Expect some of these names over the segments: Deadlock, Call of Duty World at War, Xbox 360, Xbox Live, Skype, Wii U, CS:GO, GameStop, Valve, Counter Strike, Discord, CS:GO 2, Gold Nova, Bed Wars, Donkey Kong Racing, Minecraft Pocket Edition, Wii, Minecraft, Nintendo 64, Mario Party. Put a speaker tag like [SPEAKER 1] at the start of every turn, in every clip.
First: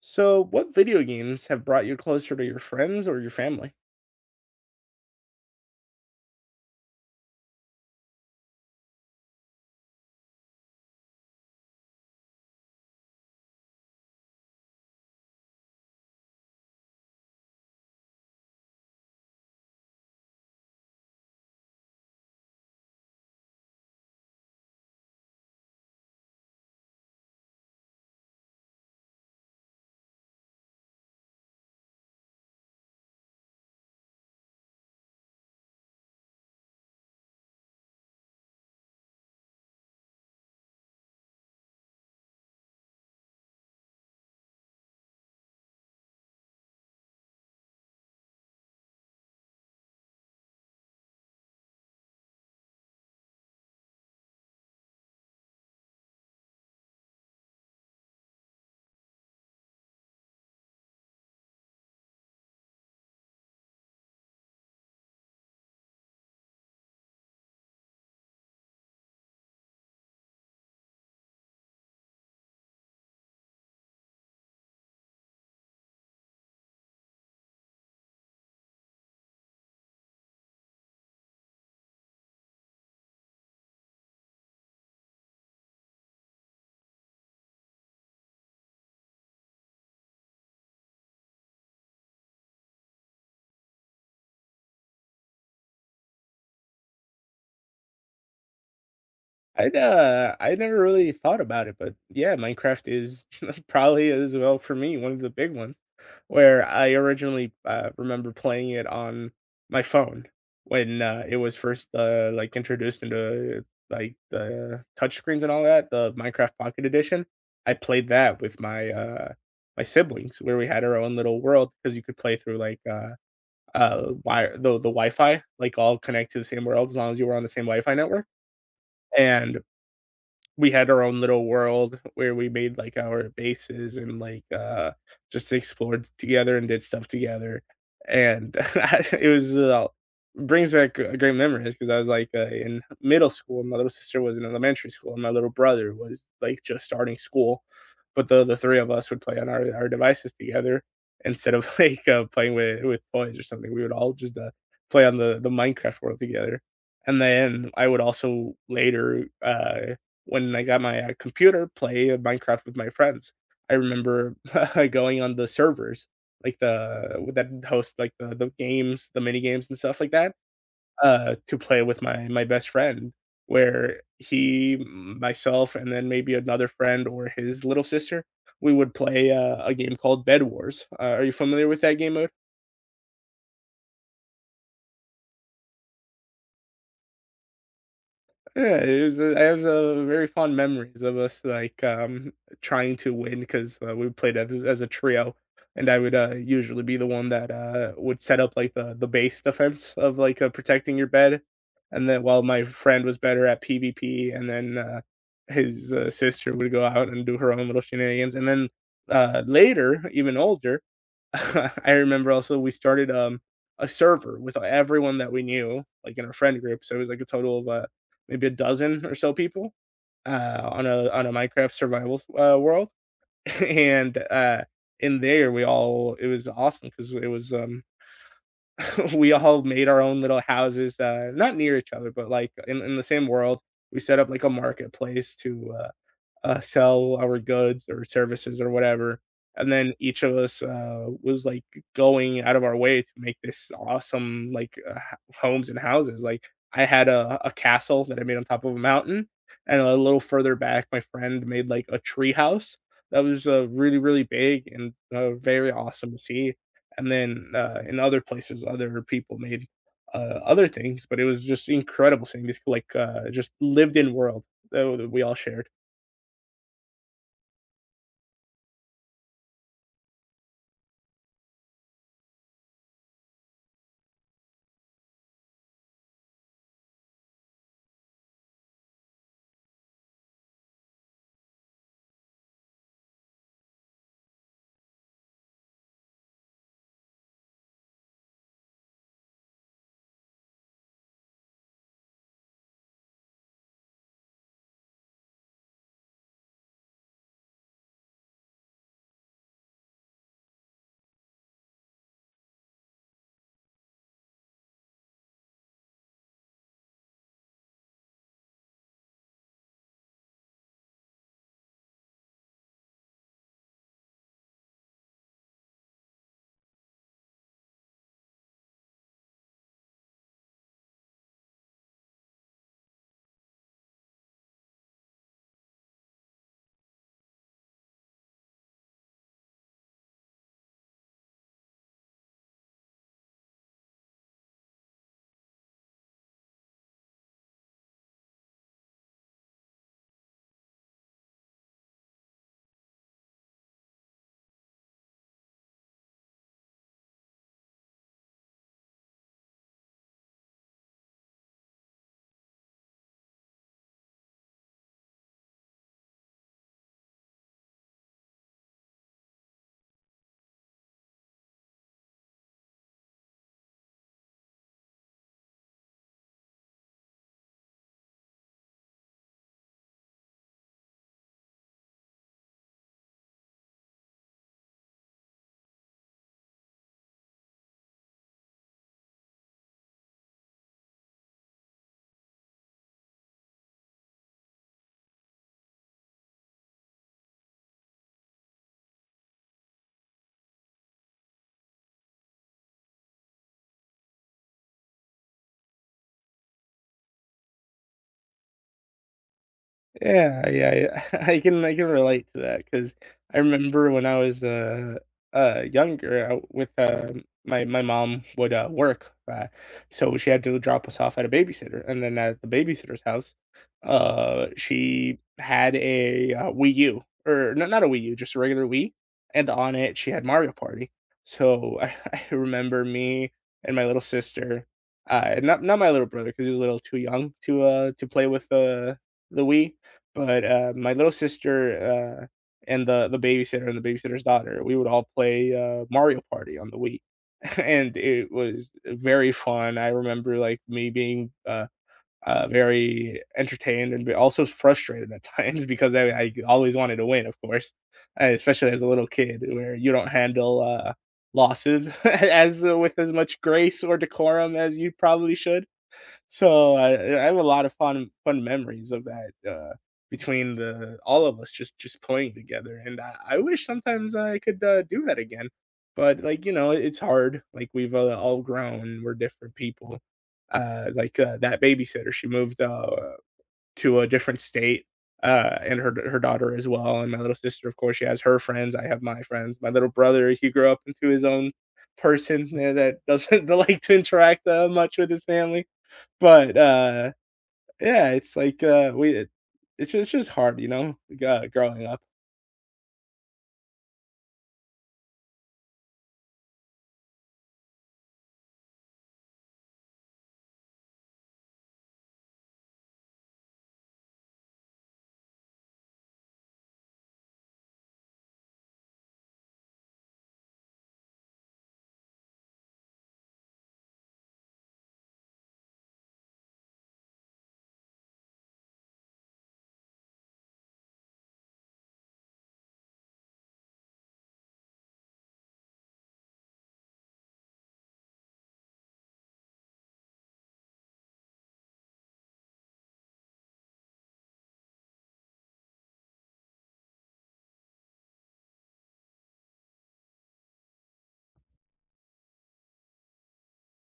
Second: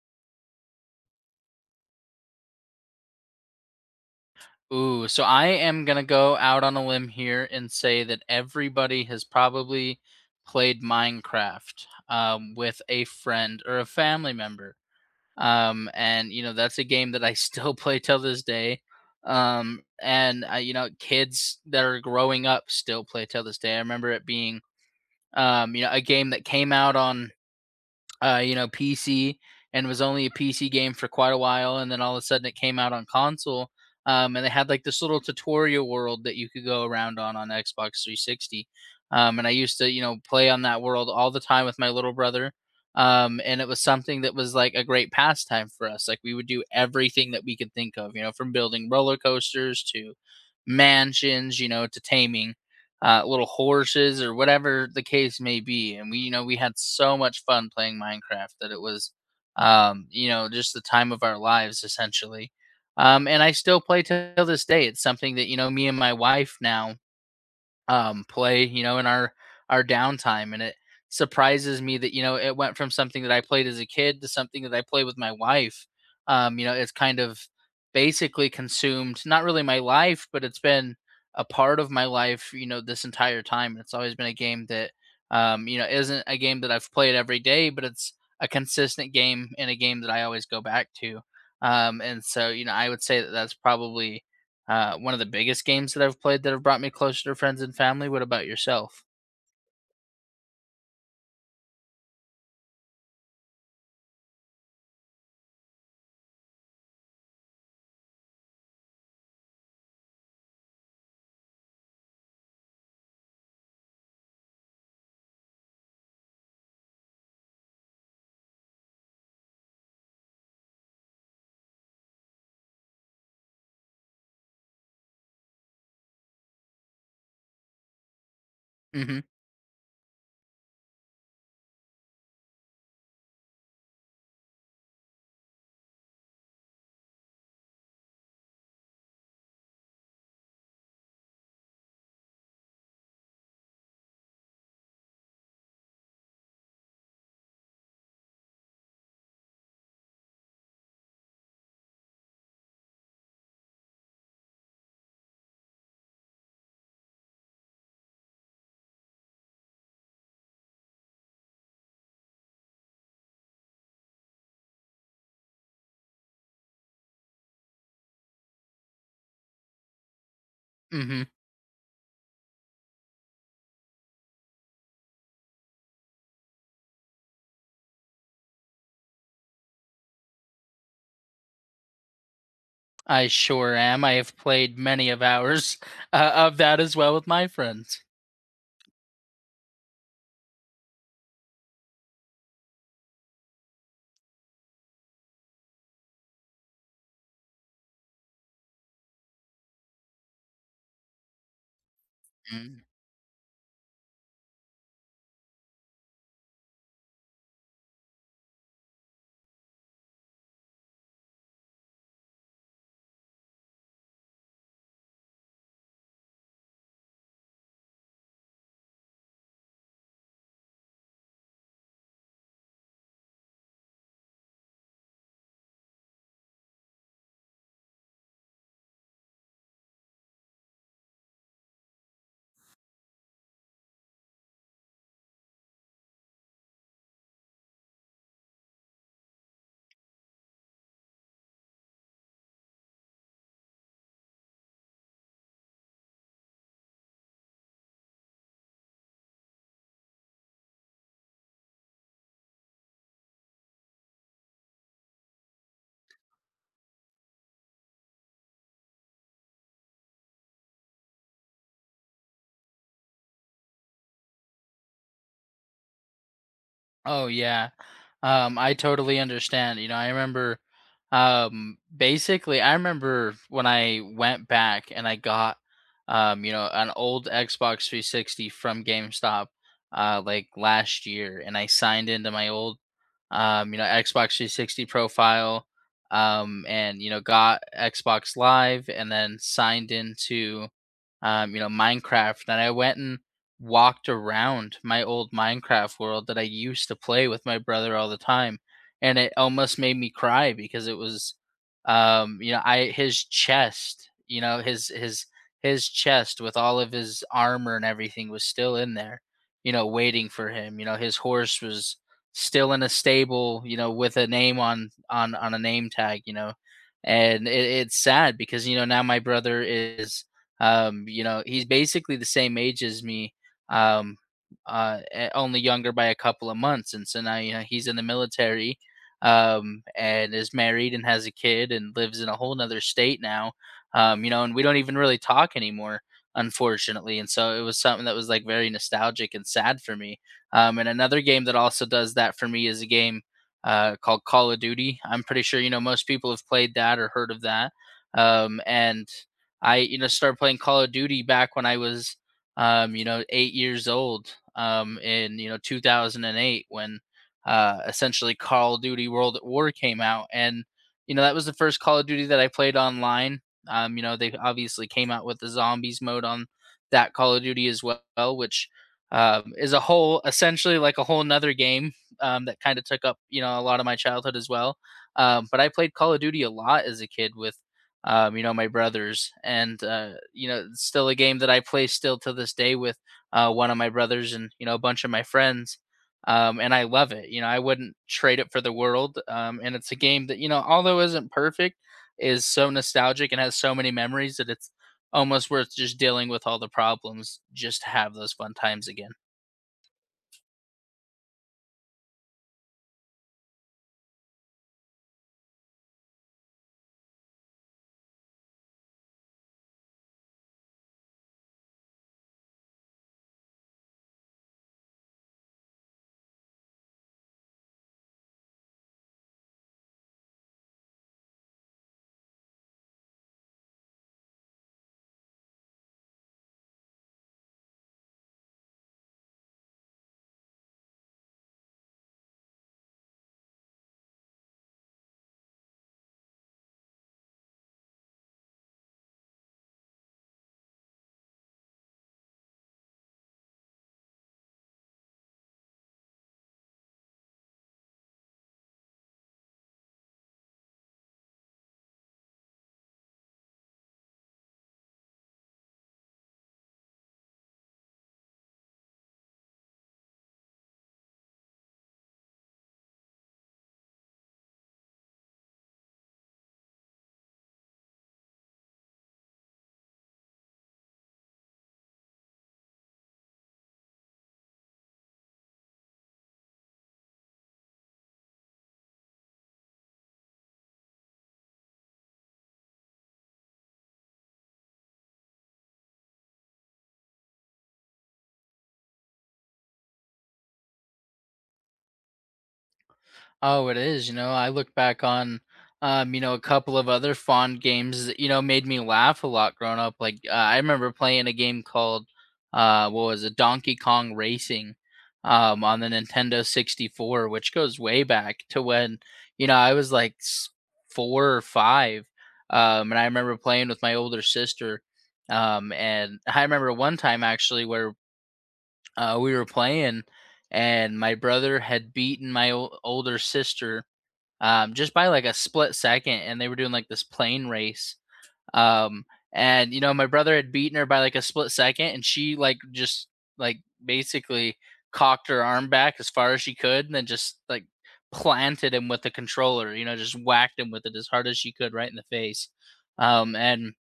[SPEAKER 1] So, what video games have brought you closer to your friends or your family?
[SPEAKER 2] So I am gonna go out on a limb here and say that everybody has probably played Minecraft with a friend or a family member. And you know that's a game that I still play till this day. And I kids that are growing up still play till this day. I remember it being a game that came out on PC and was only a PC game for quite a while, and then all of a sudden it came out on console. And they had like this little tutorial world that you could go around on Xbox 360. And I used to, you know, play on that world all the time with my little brother. And it was something that was like a great pastime for us. Like we would do everything that we could think of, you know, from building roller coasters to mansions, you know, to taming little horses or whatever the case may be. And we, you know, we had so much fun playing Minecraft that it was just the time of our lives essentially. And I still play till this day. It's something that you know me and my wife now play, you know, in our downtime. And it surprises me that you know it went from something that I played as a kid to something that I play with my wife. You know, it's kind of basically consumed not really my life, but it's been a part of my life, you know, this entire time. And it's always been a game that you know isn't a game that I've played every day, but it's a consistent game and a game that I always go back to. And so, you know, I would say that that's probably one of the biggest games that I've played that have brought me closer to friends and family. What about yourself?
[SPEAKER 1] I never really thought about it, but yeah, Minecraft is probably as well for me one of the big ones, where I originally remember playing it on my phone when it was first like introduced into like the touchscreens and all that, the Minecraft Pocket Edition. I played that with my my siblings, where we had our own little world because you could play through like wire the Wi-Fi, like, all connect to the same world as long as you were on the same Wi-Fi network,
[SPEAKER 2] Mm-hmm.
[SPEAKER 1] and we had our own little world where we made like our bases and just explored together and did stuff together and it was brings back great memories because I was like in middle school, my little sister was in elementary school, and my little brother was like just starting school, but the three of us would play on our devices together instead of playing with toys or something. We would all just play on the Minecraft world together. And then I would also later when I got my, computer, play Minecraft with my friends. I remember going on the servers, like the that host, like, the games, the mini games and stuff like that,
[SPEAKER 2] Mm-hmm.
[SPEAKER 1] to play with my best friend, where he, myself, and then maybe another friend or his little sister, we would play, a game called Bed Wars. Are you familiar with that game mode?
[SPEAKER 2] I sure am. I have played many of hours of that as well with my friends.
[SPEAKER 1] Yeah, it was a I have a very fond memories of us, like, trying to win 'cause, we played as a trio, and I would, usually be the one that, would set up, like, the base defense of, like, protecting your bed, and then while my
[SPEAKER 2] Mm.
[SPEAKER 1] friend was better at PvP, and then his sister would go out and do her own little shenanigans, and later, even older, I remember also we started a server with everyone that we knew, like in our friend group. So it was like a total of maybe a dozen or so people on a Minecraft survival world, and in there we all it was awesome because it was we all made our own little houses, not near each other, but like in the same world. We set up like a marketplace to sell our goods or services or whatever. And then each of us was like going out of our way to make this awesome like homes and houses. Like I had a castle that I made on top of a mountain, and a little further back, my friend made like a tree house that was really really big and very awesome to see. And then in other places, other people made other things, but it was just incredible seeing this like just lived in world that we all shared.
[SPEAKER 2] Oh yeah. I totally understand. You know, I remember basically I remember when I went back and I got you know, an old Xbox 360 from GameStop like last year and I signed into my old you know, Xbox 360 profile, and you know, got Xbox Live, and then signed into, you know, Minecraft. And I went and walked around my old Minecraft world that I used to play with my brother all the time, and it almost made me cry because it was, I his chest, you know, his his chest with all of his armor and everything was still in there you know waiting for him you know his horse was still in a stable, you know, with a name on a name tag, you know, and it's sad because you know now my brother is, you know, he's basically the same age as me, um, only younger by a couple of months, and so now you know he's in the military, and is married and has a kid and lives in a whole nother state now, you know, and we don't even really talk anymore, unfortunately, and so it was something that was like very nostalgic and sad for me. And another game that also does that for me is a game called Call of Duty. I'm pretty sure you know most people have played that or heard of that. And I you know started playing Call of Duty back when I was you know 8 years old in you know 2008 when essentially Call of Duty World at War came out, and you know that was the first Call of Duty that I played online. You know they obviously came out with the zombies mode on that Call of Duty as well, which is a whole essentially like a whole nother game that kind of took up you know a lot of my childhood as well. But I played call of duty a lot as a kid with you know my brothers and you know it's still a game that I play still to this day with one of my brothers and you know a bunch of my friends. And I love it you know I wouldn't trade it for the world. And it's a game that you know although isn't perfect is so nostalgic and has so many memories that it's almost worth just dealing with all the problems just to have those fun times again.
[SPEAKER 1] Yeah, yeah, I I can relate to that because I remember when I was, younger, I with, my mom would, work, so she had to drop us off at a babysitter, and then at the babysitter's house, she had a, Wii U, or not a Wii U, just a regular Wii, and on it, she had Mario Party. So I remember me and my little sister, not my little brother because he was a little too young to play with the Wii, but, my little sister, and the babysitter and the babysitter's daughter, we would all play, Mario Party on the Wii, and it was very fun. I remember, like, me being, very entertained and b also frustrated at times because I always wanted to win, of course, especially as a little kid where you don't handle, losses as with as much grace or decorum as you probably should. So I have a lot of fun memories of that, between the all of us just playing together, and I wish sometimes I could, do that again, but, like, you know, it's hard, like, we've, all grown, we're different people. That babysitter, she moved, to a different state, and her daughter as well, and my little sister, of course, she has her friends, I have my friends. My little brother, he grew up into his own person, that doesn't like to interact, much with his family. But, uh, yeah, it's like, we it's just its just hard, you know, growing up.
[SPEAKER 2] Oh, it is. You know, I look back on, you know, a couple of other fond games that, you know, made me laugh a lot growing up. Like, I remember playing a game called, what was it, Donkey Kong Racing, on the Nintendo 64, which goes way back to when, you know, I was like s- four or five. And I remember playing with my older sister. And I remember one time actually where we were playing and my brother had beaten my ol older sister, just by like a split second, and they were doing like this plane race. Um, and you know, my brother had beaten her by like a split second, and she just like basically cocked her arm back as far as she could, and then just like planted him with the controller. You know, just whacked him with it as hard as she could, right in the face. And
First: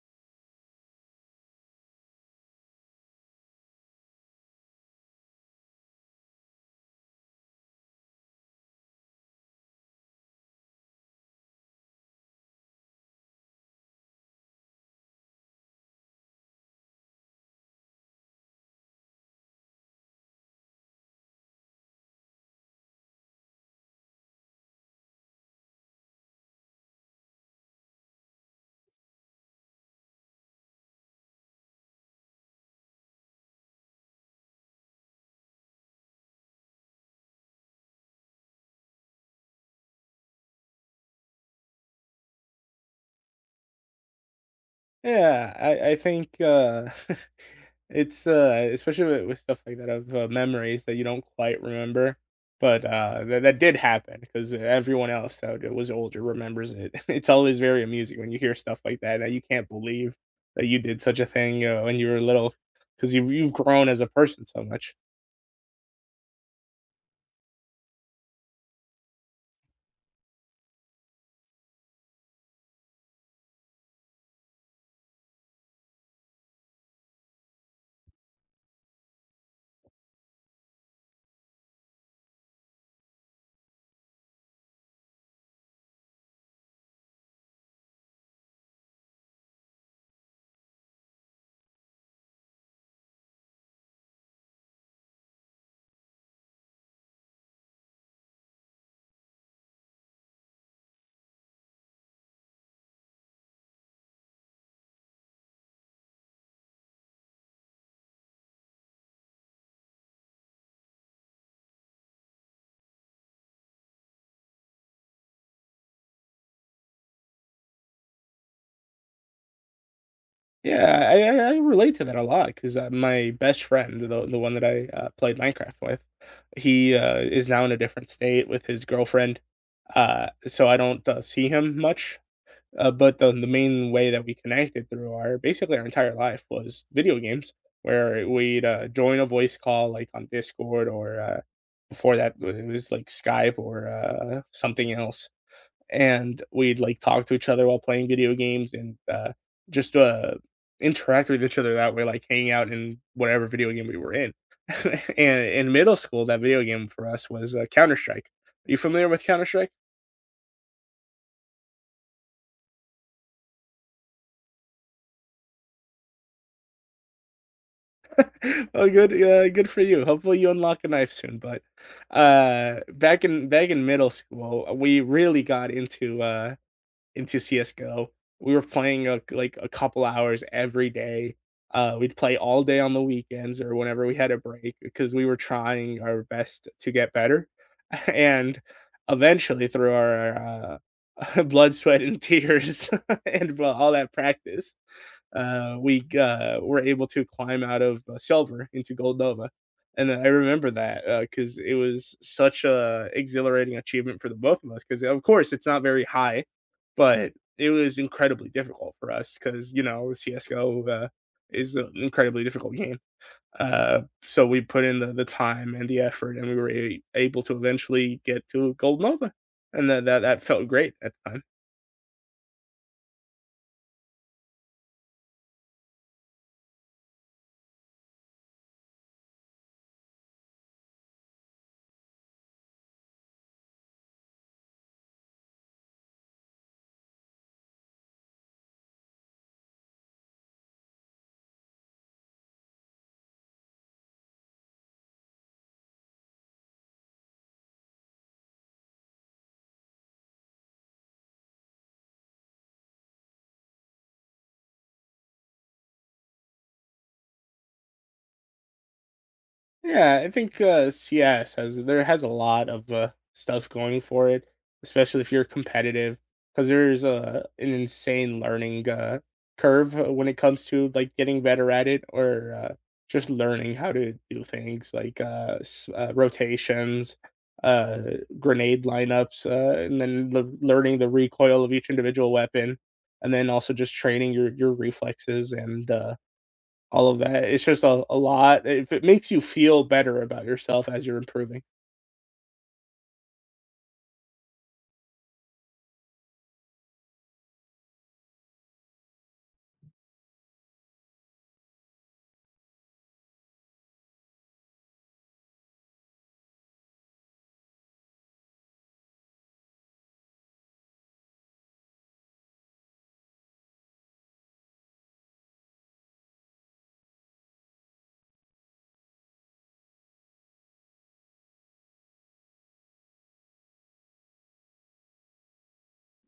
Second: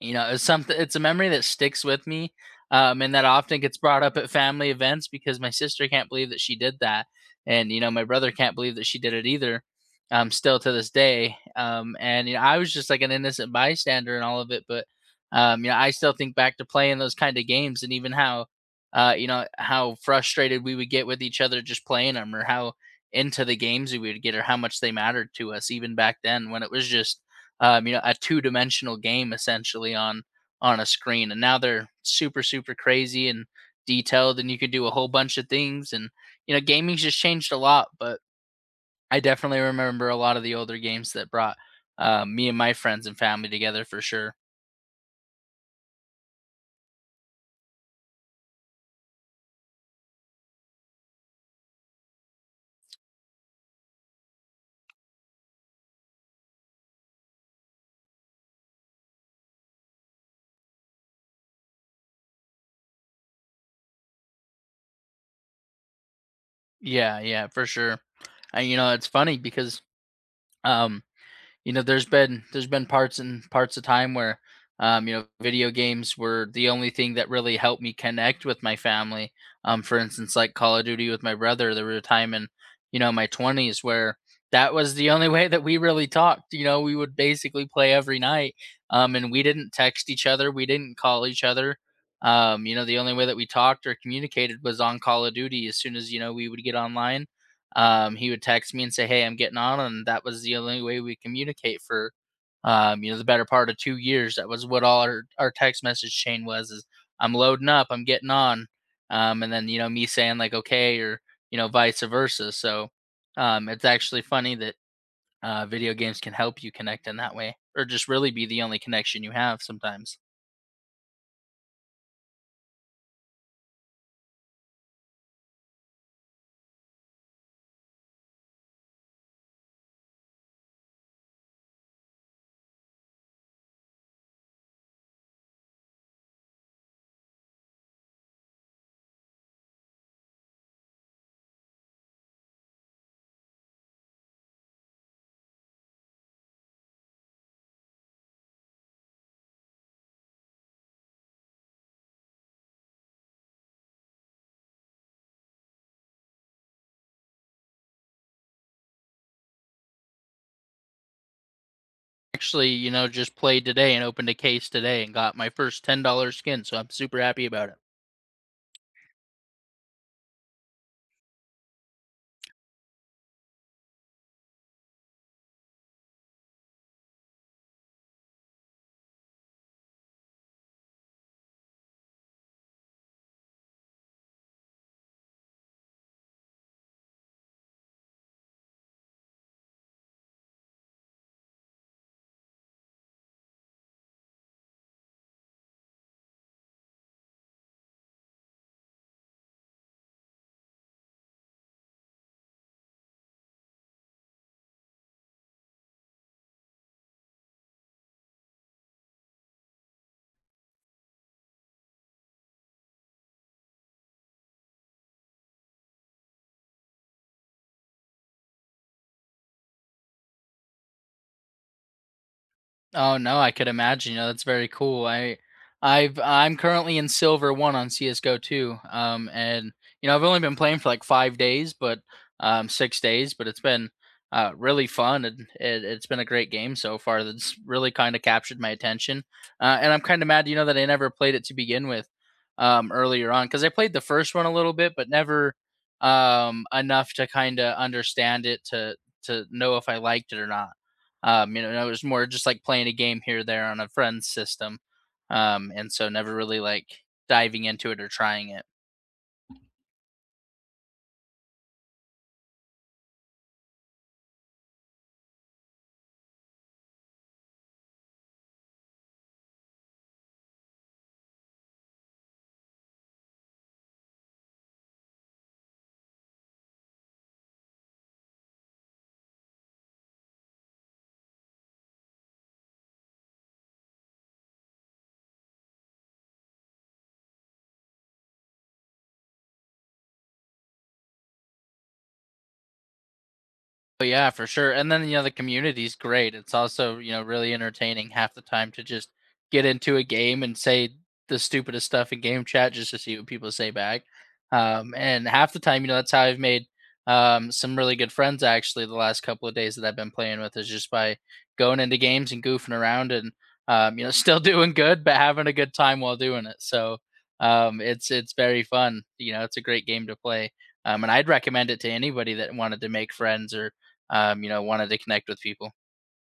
[SPEAKER 2] you know, it's a memory that sticks with me. And that often gets brought up at family events because my sister can't believe that she did that. And, you know, my brother can't believe that she did it either. Still to this day. And you know, I was just like an innocent bystander in all of it, but you know, I still think back to playing those kind of games and even how you know, how frustrated we would get with each other just playing them or how into the games we would get or how much they mattered to us even back then when it was just you know, a two-dimensional game essentially on a screen. And now they're super, super crazy and detailed, and you could do a whole bunch of things. And you know, gaming's just changed a lot. But I definitely remember a lot of the older games that brought me and my friends and family together for sure.
[SPEAKER 1] Yeah, I think, it's, especially with stuff like that of, memories that you don't quite remember, but, that did happen because everyone else that was older remembers it. It's always very amusing when you hear stuff like that, that you can't believe that you did such a thing, when you were little, because you've grown as a person so much.
[SPEAKER 2] Yeah, yeah, for sure. And you know, it's funny because um you know there's been parts and parts of time where you know video games were the only thing that really helped me connect with my family. For instance like call of duty with my brother there was a time in you know my 20s where that was the only way that we really talked you know we would basically play every night. And we didn't text each other we didn't call each other. You know the only way that we talked or communicated was on call of duty as soon as you know we would get online. He would text me and say, "Hey, I'm getting on," and that was the only way we communicate for, you know, the better part of 2 years. That was what all our text message chain was: is I'm loading up, I'm getting on, and then you know me saying like okay or you know vice versa. So it's actually funny that video games can help you connect in that way, or just really be the only connection you have sometimes.
[SPEAKER 1] Yeah, I relate to that a lot 'cause, my best friend, the one that I, played Minecraft with, he is now in a different state with his girlfriend, so I don't, see him much, but the main way that we connected through our basically our entire life was video games, where we'd, join a voice call, like, on Discord or before that, it was like Skype or something else, and we'd like talk to each other while playing video games and just interact with each other that way, like hanging out in whatever video game we were in. And in middle school, that video game for us was Counter Strike. Are you familiar with Counter Strike?
[SPEAKER 2] Actually, you know, just played today and opened a case today and got my first $10 skin, so I'm super happy about it.
[SPEAKER 1] Oh, good, good for you. Hopefully, you unlock a knife soon. But back in middle school, we really got into CS:GO. We were playing, like, a couple hours every day. We'd play all day on the weekends or whenever we had a break because we were trying our best to get better, and eventually through our blood, sweat, and tears and, well, all that practice, were able to climb out of, silver into gold nova, and I remember that, because it was such a exhilarating achievement for the both of us. Because of course, it's not very high but it was incredibly difficult for us because, you know, CSGO is an incredibly difficult game. So we put in the time and the effort, and we were able to eventually get to Gold Nova. And that felt great at the time.
[SPEAKER 2] Oh, no, I could imagine, you know, that's very cool. I'm currently in Silver 1 on CS:GO 2, and, you know, I've only been playing for, like, 5 days, but, 6 days, but it's been, really fun, and it it's been a great game so far that's really kinda captured my attention, and I'm kinda mad, you know, that I never played it to begin with, earlier on, because I played the first one a little bit, but never, enough to kinda understand it to know if I liked it or not. You know, it was more just like playing a game here or there on a friend's system. And so never really like diving into it or trying it.
[SPEAKER 1] Yeah, I think, CS has there has a lot of, stuff going for it, especially if you're competitive, because there's a an insane learning, curve when it comes to, like, getting better at it or, just learning how to do things like, s rotations, uh, grenade lineups, and then le learning the recoil of each individual weapon, and then also just training your reflexes and all of that. It's just a lot. If it makes you feel better about yourself as you're improving.
[SPEAKER 2] But yeah, for sure. And then you know the community's great. It's also you know really entertaining half the time to just get into a game and say the stupidest stuff in game chat just to see what people say back. And half the time, you know, that's how I've made some really good friends actually the last couple of days that I've been playing with is just by going into games and goofing around and you know still doing good but having a good time while doing it. So it's very fun. You know, it's a great game to play. And I'd recommend it to anybody that wanted to make friends or you know, wanted to connect with people.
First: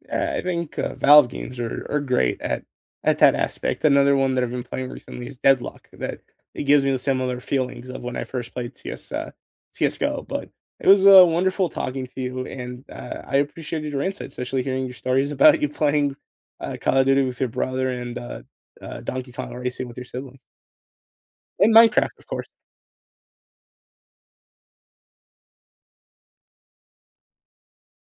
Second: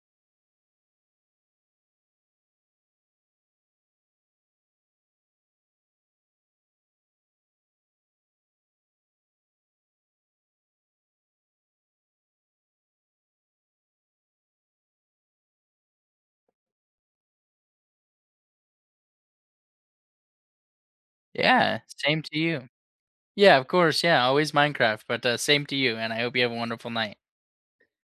[SPEAKER 1] Yeah, I think, Valve games are great at that aspect. Another one that I've been playing recently is Deadlock, that it gives me the similar feelings of when I first played CS uh, CS:GO, but it was, wonderful talking to you, and, I appreciated your insights, especially hearing your stories about you playing, Call of Duty with your brother and Donkey Kong Racing with your siblings, and
[SPEAKER 2] Yeah,
[SPEAKER 1] Minecraft,
[SPEAKER 2] same
[SPEAKER 1] of
[SPEAKER 2] to
[SPEAKER 1] course.
[SPEAKER 2] you. Yeah, of course. Yeah, always Minecraft, but same to you. And I hope you have a wonderful night.